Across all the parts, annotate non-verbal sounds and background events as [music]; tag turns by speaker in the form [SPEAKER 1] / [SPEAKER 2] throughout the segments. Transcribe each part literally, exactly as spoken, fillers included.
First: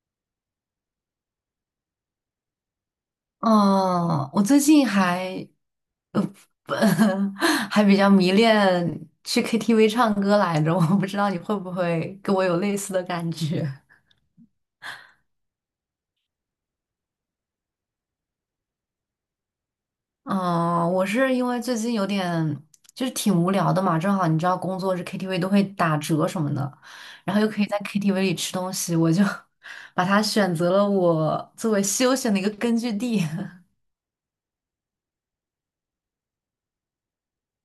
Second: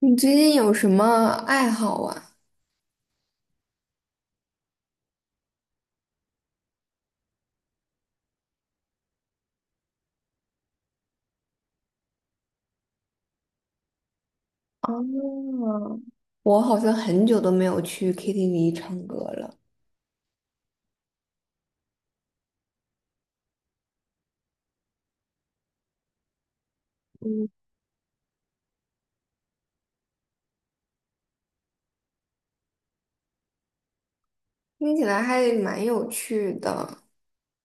[SPEAKER 1] 你最近有什么爱好啊？
[SPEAKER 2] 嗯，我最近还，呃，不 [laughs] 还比较迷恋去 K T V 唱歌来着，我不知道你会不会跟我有类似的感觉。
[SPEAKER 1] 哦，我好像很久都没有去 K T V 唱歌了，
[SPEAKER 2] [laughs] 嗯，我是因为最近有点就是挺无聊的嘛，正好你知道工作日 K T V 都会打折什么的，然后又可以在 K T V 里吃东西，我就 [laughs] 把它选择了我作为休闲的一个根据地。[laughs]
[SPEAKER 1] 听起来还蛮有趣的。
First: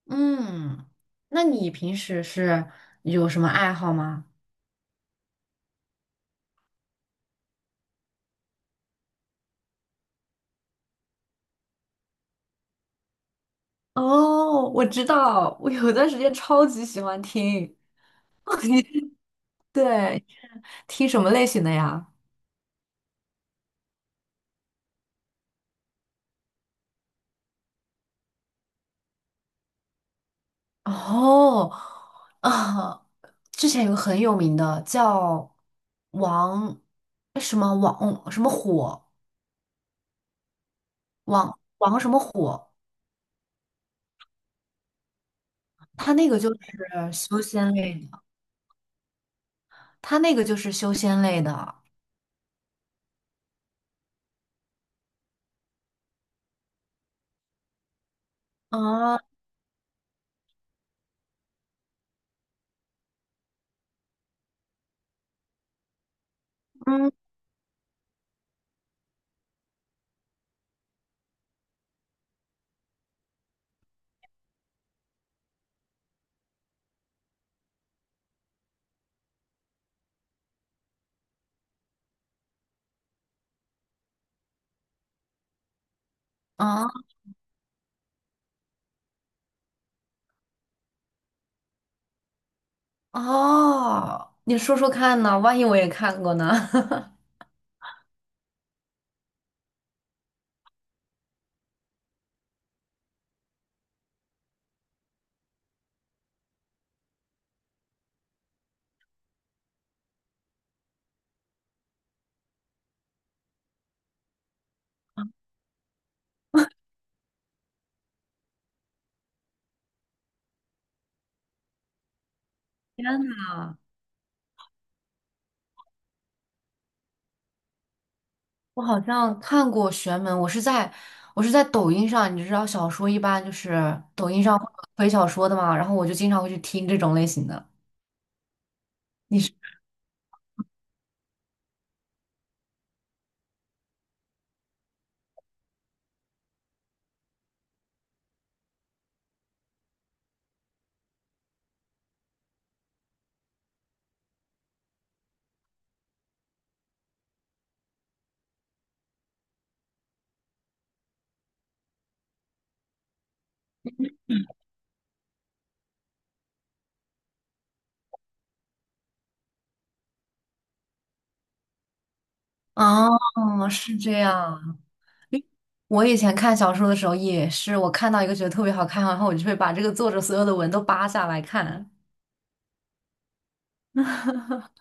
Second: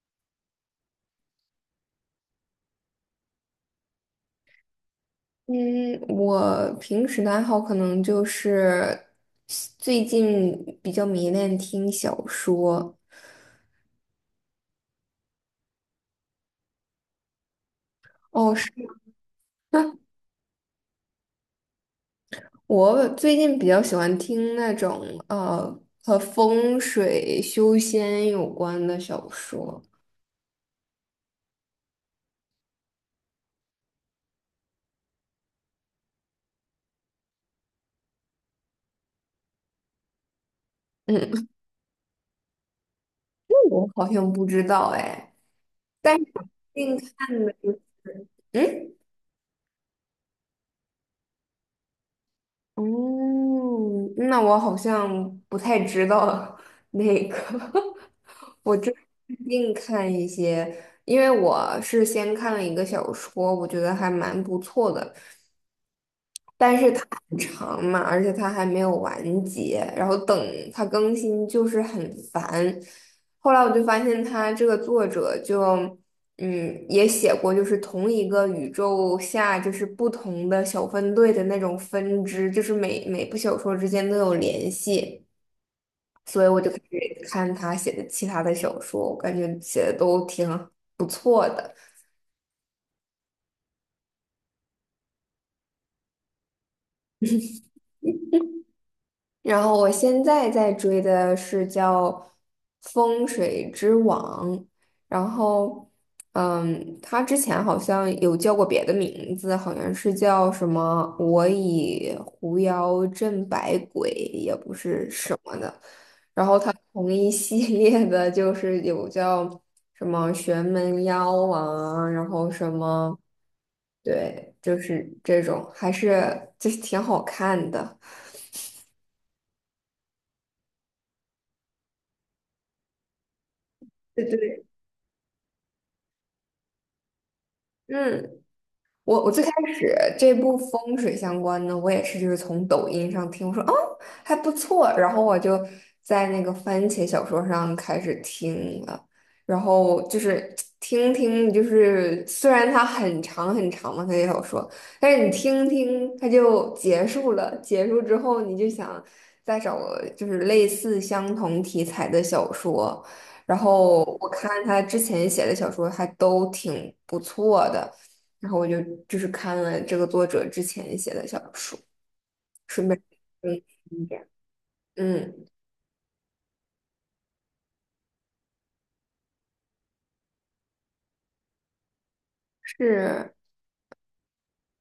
[SPEAKER 2] 嗯，那你平时是有什么爱好吗？
[SPEAKER 1] 嗯，我平时的爱好可能就是最近比较迷恋听小说。
[SPEAKER 2] 哦，我知道，我有段时间超级喜欢听。
[SPEAKER 1] 哦，
[SPEAKER 2] [laughs]
[SPEAKER 1] 是
[SPEAKER 2] 你对，听什么类型的呀？
[SPEAKER 1] 我最近比较喜欢听那种呃和风水修仙有关的小说。
[SPEAKER 2] 哦，啊，之前有个很有名的叫王，哎什么王什么火，
[SPEAKER 1] 嗯，
[SPEAKER 2] 王王什么火，
[SPEAKER 1] [laughs] 我好像不知道哎。
[SPEAKER 2] 他
[SPEAKER 1] 但是
[SPEAKER 2] 那个
[SPEAKER 1] 我
[SPEAKER 2] 就是
[SPEAKER 1] 近
[SPEAKER 2] 修
[SPEAKER 1] 看的，
[SPEAKER 2] 仙类的，
[SPEAKER 1] 嗯，
[SPEAKER 2] 他那个就是修仙类的啊，
[SPEAKER 1] 哦，那我好像不太知道 [laughs] 那个，[laughs] 我这近看一些，因为我是先看了一个小说，我觉得还蛮不错的，但是它
[SPEAKER 2] 嗯
[SPEAKER 1] 很长嘛，而且它还没有完结，然后等它更新就是很烦。后来我就发现他这个作者就，嗯，也写过就是同一个宇宙下就是不同的小分队的那种分支，就是每每部小说之间都有联系，所以我就开
[SPEAKER 2] 啊
[SPEAKER 1] 始看他写的其他的小说，我感觉写的都挺好。
[SPEAKER 2] 哦，你说说看呢？万一我也看过呢？[laughs]
[SPEAKER 1] 然后我现在在追的是叫《风水之王》，然后，嗯，他之前好像有叫过别的名字，好像是叫什么"我以狐妖镇百鬼"，也不是什么的，同一系列的，就是有叫什么玄门妖啊，然后什
[SPEAKER 2] 天
[SPEAKER 1] 么，
[SPEAKER 2] 呐！
[SPEAKER 1] 对，就是这种，还是就是挺好看的。
[SPEAKER 2] 我好像看过玄门，我是在我是在抖音上，你知道小说一般就是
[SPEAKER 1] 对
[SPEAKER 2] 抖音上
[SPEAKER 1] 对，
[SPEAKER 2] 会有推小说的嘛，然后我就经常会去听这种类型的。
[SPEAKER 1] 嗯。我我
[SPEAKER 2] 你
[SPEAKER 1] 最开
[SPEAKER 2] 是
[SPEAKER 1] 始这部风水相关的，我也是就是从抖音上听，我说哦还不错，然后我就在那个番茄小说上开始听了，然后就是听听，就是虽然它很长很长嘛，它也小说，但是你听听它就结束了，结束之后你就想再找个就是类似相同题材的小说，然后我看他之前写的小说还都挺不错的。然后我就就是看了这个作者之前写的小说，顺便
[SPEAKER 2] 啊，
[SPEAKER 1] 嗯
[SPEAKER 2] 是
[SPEAKER 1] 一
[SPEAKER 2] 这
[SPEAKER 1] 点。
[SPEAKER 2] 样。
[SPEAKER 1] 嗯，
[SPEAKER 2] 我以前看小说的时候也是，我看到一个觉得特别好看，然后我就会把这个作者所有的文都扒下来看。
[SPEAKER 1] 是，
[SPEAKER 2] [laughs]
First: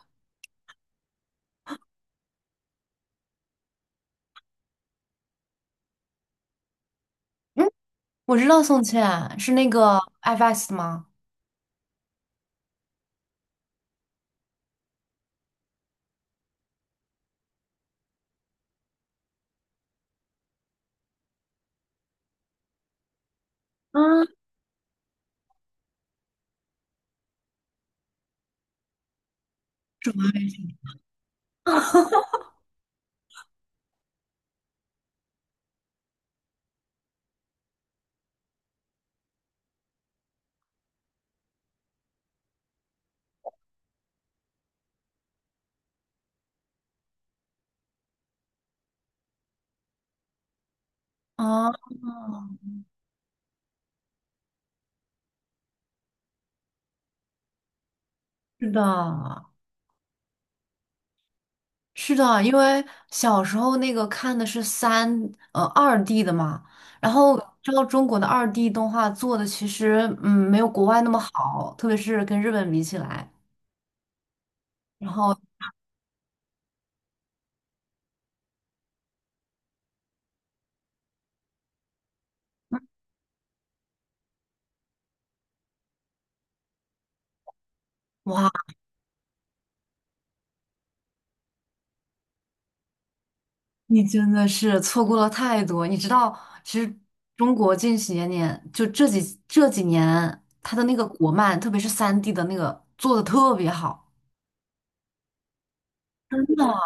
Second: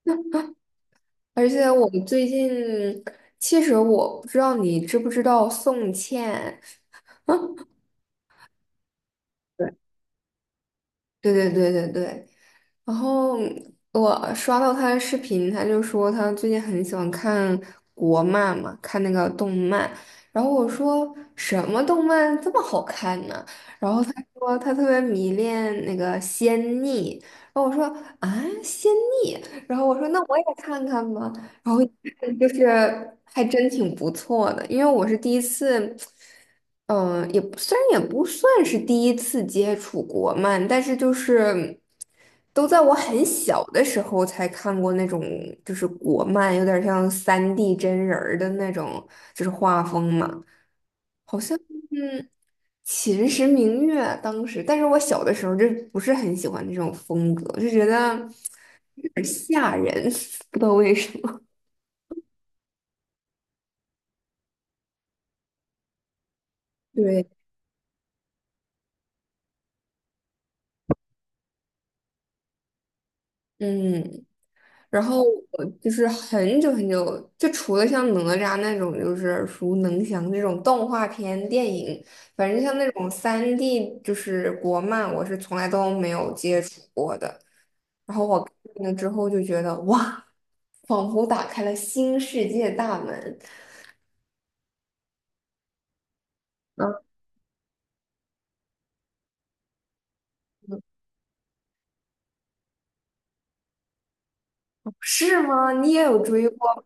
[SPEAKER 1] 而且我最近，其实我不知道你知不知道宋茜，
[SPEAKER 2] 嗯，我知道宋茜是那
[SPEAKER 1] [laughs]
[SPEAKER 2] 个 F X 吗？
[SPEAKER 1] 对对对对对，然后我刷到他的视频，他就说他最近很喜欢看国漫嘛，看那个动漫。然后我说什么动漫这么好看呢？然
[SPEAKER 2] 啊，
[SPEAKER 1] 后他
[SPEAKER 2] 么？
[SPEAKER 1] 说他特别迷恋那个仙逆。然后我说啊，仙逆。然后我说那我也看看吧。然后就是还真挺不错的，因为我是第一次，嗯、也不虽然也不算是第一次接触国漫，但是就是都在我很小的时候才看过那种就是国漫，有点像三 d 真人儿的那种，就是画风嘛。
[SPEAKER 2] 啊，
[SPEAKER 1] 嗯，秦时明月当时，但是我小的时候就不是很喜欢那种风格，就觉得
[SPEAKER 2] 是
[SPEAKER 1] 有点
[SPEAKER 2] 的，
[SPEAKER 1] 吓人，[laughs] 不知道为什么。
[SPEAKER 2] 是的，因为小时候那个看的是三呃二 D 的嘛，然
[SPEAKER 1] 对，
[SPEAKER 2] 后知道中国的二 D 动画做的其实嗯没有国外那么好，特别是跟日本比起来。
[SPEAKER 1] 嗯。然
[SPEAKER 2] 然
[SPEAKER 1] 后
[SPEAKER 2] 后 [laughs]
[SPEAKER 1] 我就是很久很久，就除了像哪吒那种就是耳熟能详这种动画片电影，反正像那种三 d 就是国漫，我是从来都没有接触过的。然后我
[SPEAKER 2] 哇，
[SPEAKER 1] 看了之后就觉得哇，仿佛打开了新世界大门。
[SPEAKER 2] 你真的是错过了太多。你知道，其实
[SPEAKER 1] 嗯
[SPEAKER 2] 中国近些年年就这几这几年，它的那个国漫，特别是三 D 的那个做的特别好。
[SPEAKER 1] 是吗？你也有
[SPEAKER 2] 真
[SPEAKER 1] 追
[SPEAKER 2] 的。
[SPEAKER 1] 过？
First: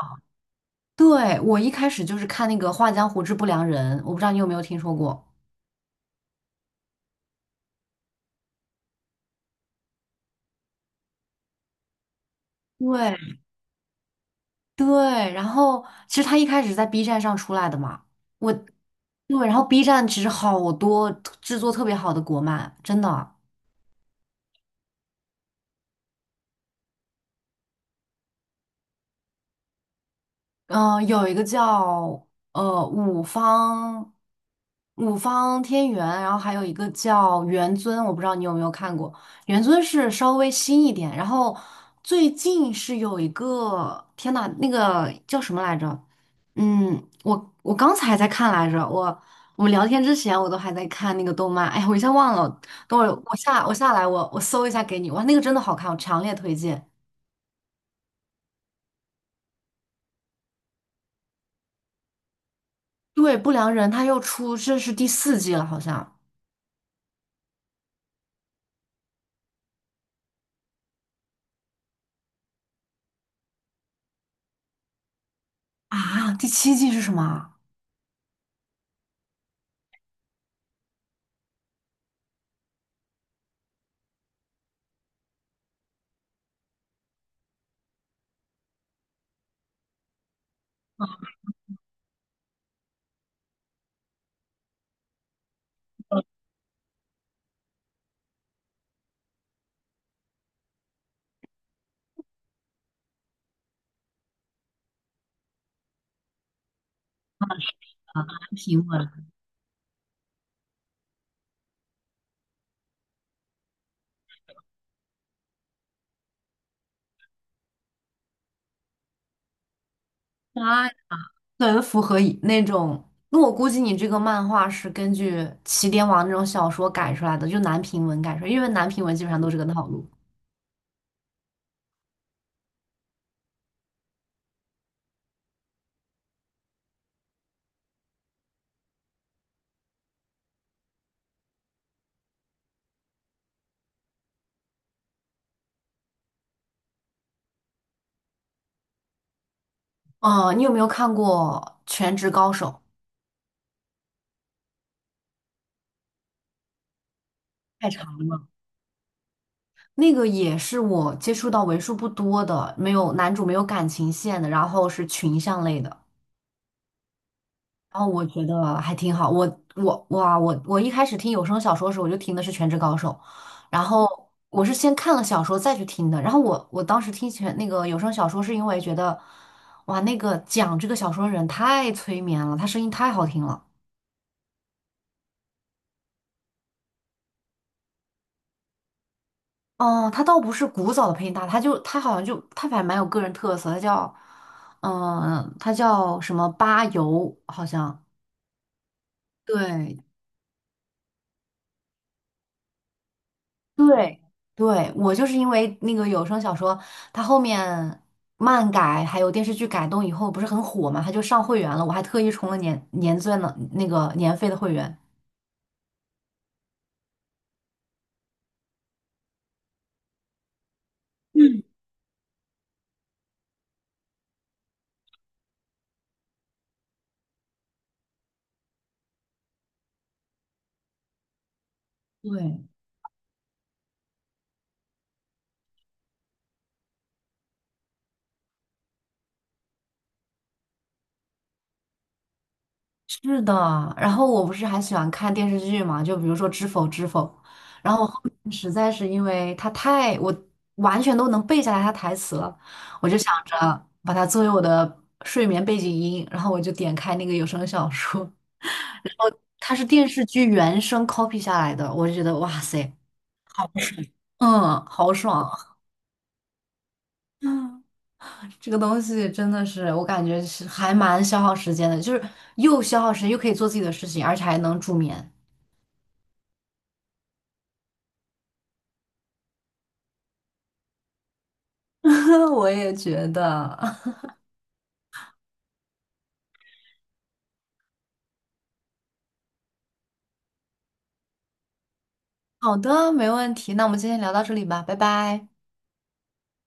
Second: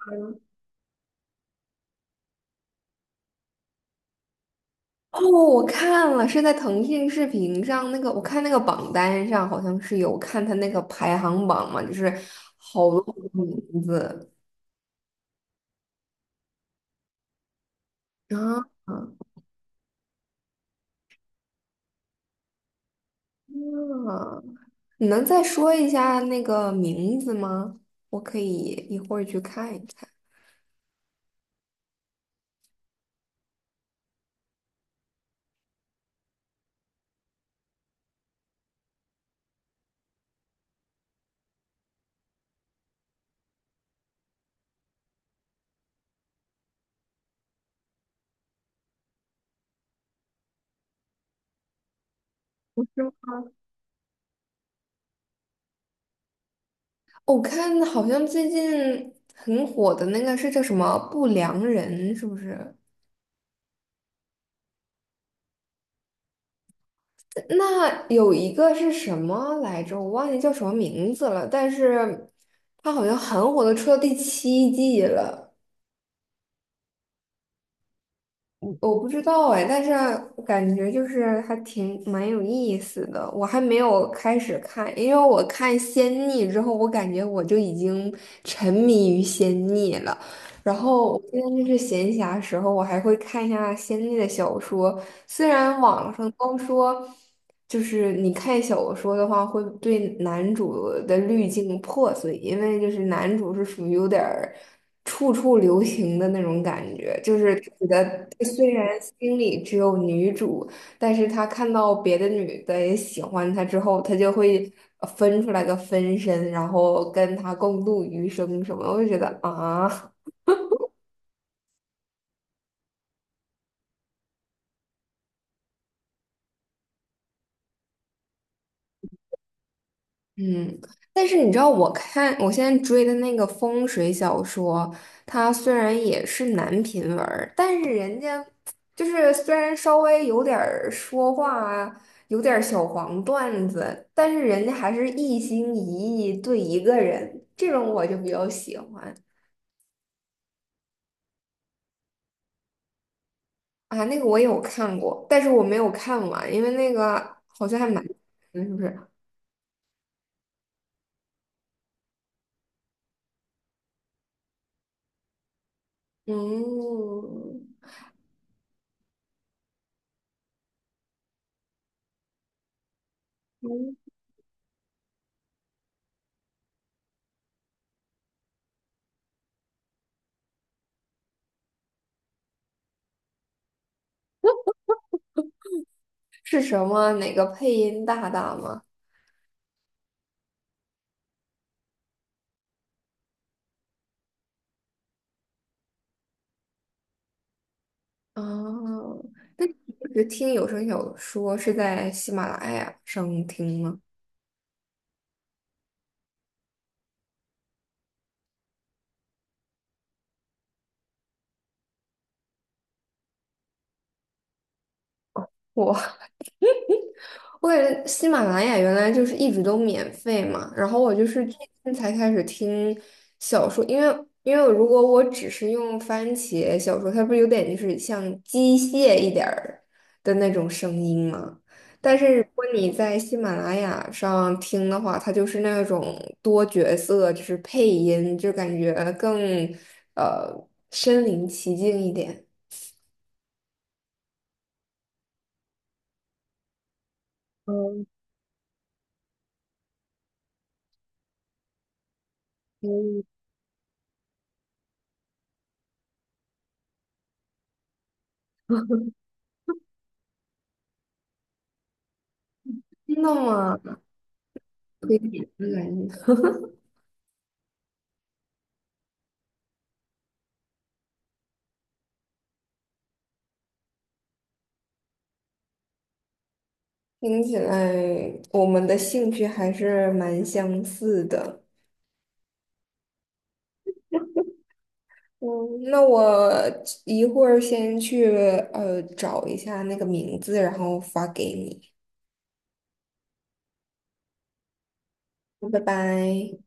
[SPEAKER 2] 对，我一开始就是看那个《画江湖之不良人》，我不知道你有没有听说
[SPEAKER 1] 哦，
[SPEAKER 2] 过。
[SPEAKER 1] 我看了，是在腾讯视频上那个，我看那个榜单上好像是有看他那个排行榜嘛，就是好多好多
[SPEAKER 2] 对，
[SPEAKER 1] 名字
[SPEAKER 2] 对，然后其实他一开始在 B 站上出来的嘛，
[SPEAKER 1] 啊
[SPEAKER 2] 我
[SPEAKER 1] 啊！
[SPEAKER 2] 对，然后 B 站其实好多制作特别好的国漫，真的，
[SPEAKER 1] 你能再说一下那个名字吗？我可以一会儿去看一看。
[SPEAKER 2] 嗯、有一个叫呃五方，五方天元，然后还有一个叫元尊，我不知道你有没有看过，元尊是稍微新一点，然后最近是有一个，天呐，那个叫什么来着？嗯，我我刚才还在看来着，我我们聊天之前我都还在看那个动漫，哎呀，我一下忘了，等会儿我下我下来我我搜一下给你，哇，那个真的好看，我强烈推荐。
[SPEAKER 1] 哦我看好像最近很火的那个是叫什么《不良人》，是不是？
[SPEAKER 2] 对，不良人他又出，这是第四季了，好像
[SPEAKER 1] 那有一个是什么来着？我忘记叫什么名字了，但是它好像很火的，出到第七季了，
[SPEAKER 2] 啊，第七季是什么啊？
[SPEAKER 1] 我不知道哎，但是感觉就是还挺蛮有意思的。我还没有开始看，因为我看《仙逆》之后，我感觉我就已经沉迷于《仙逆》了。然后我现在就是闲暇时候，我还会看一下仙逆的小说。虽然网上都说，就是你看小说的话，会对男主的滤镜破碎，因为就是男主是属于有点儿处处留情的那种感觉，就是他觉得他虽
[SPEAKER 2] 平
[SPEAKER 1] 然
[SPEAKER 2] 文，
[SPEAKER 1] 心里只有女主，但是他看到别的女的也喜欢他之后，他就会呃分出来个分身，然后跟他共度余生什么的我就觉得啊。
[SPEAKER 2] 啊，很符合以那种，那我估计你这个漫画是根据起点网那种小说改出来的，就男频文改出来，因为男频文基本上都是这个套路。
[SPEAKER 1] 嗯，但是你知道，我看我现在追的那个风水小说，它虽然也是男频文儿，但是人家就是虽然稍微有点儿说话啊，有点儿小黄段子，但是人家还是一心一意对一个人，这种我就比较喜欢
[SPEAKER 2] 嗯，你有没有看过《全职高手》？
[SPEAKER 1] 啊。那个我有看过，但是我没有看完，因为那个好像还
[SPEAKER 2] 太
[SPEAKER 1] 蛮，
[SPEAKER 2] 长了。
[SPEAKER 1] 嗯，是不是？
[SPEAKER 2] 那个也是我接触到为数不多的，没有男主没有感情线的，然后是群像类的，
[SPEAKER 1] 嗯，
[SPEAKER 2] 然后我觉得还挺好。我我哇，我我一开始听有声小说的时候，我就听的是《全职高手》，然后
[SPEAKER 1] 嗯
[SPEAKER 2] 我是先看了小说再去听的。然后我我当时听全那个有声小说，是因为觉得哇，那个讲这个小说的人太催眠了，他声音太好听了。
[SPEAKER 1] 是什么？哪个配音大大吗？
[SPEAKER 2] 哦，他倒不是古早的配音大，他就他好像就他反正蛮有个人特色，他叫，嗯，他叫什么巴油，好像
[SPEAKER 1] 哦，那你
[SPEAKER 2] 对，
[SPEAKER 1] 一直听有声小说是在喜马拉雅上听吗？
[SPEAKER 2] 对对，我就是因为那个有声小说，它后面漫改还有电视剧改动以后不是很火嘛，他就上会员了，我还特意充了年年钻的那个年费的会员。
[SPEAKER 1] 我我感觉喜马拉雅原来就是一直都免费嘛，然后我就是最近才开始听小说，因为因为如果我只是用番茄小说，它不是有点就是像机械一点儿的那种声音吗？但是如果
[SPEAKER 2] 对，
[SPEAKER 1] 你在喜马拉雅上听的话，它就是那种多角色，就是配音，就感觉更呃身临其境一点。
[SPEAKER 2] 是的，然后我不是还喜欢看电视剧嘛，就比如说《知否知否》，然后
[SPEAKER 1] 嗯，
[SPEAKER 2] 我后面实在是因为它太，我完全都能背下来它台词了，我就想着把它作为我的睡眠背景音，然后我就点开那个有声小说，它是电视剧原声 copy 下来的，我就觉得哇塞，
[SPEAKER 1] 听到真的吗？
[SPEAKER 2] 嗯，好爽。
[SPEAKER 1] 嗯
[SPEAKER 2] 嗯，这个东西真的是，我感觉是还蛮消耗时间的，就是又消耗时间，又可以做自己的事情，而且还能助眠。
[SPEAKER 1] 听起来我们的兴趣还是蛮相似的。
[SPEAKER 2] [laughs] 我也觉得。
[SPEAKER 1] 嗯，那我一会儿先去呃找一下那个名字，然后发给你。
[SPEAKER 2] 好的，没问题。那我们今天聊到这里吧，拜拜。
[SPEAKER 1] 拜拜。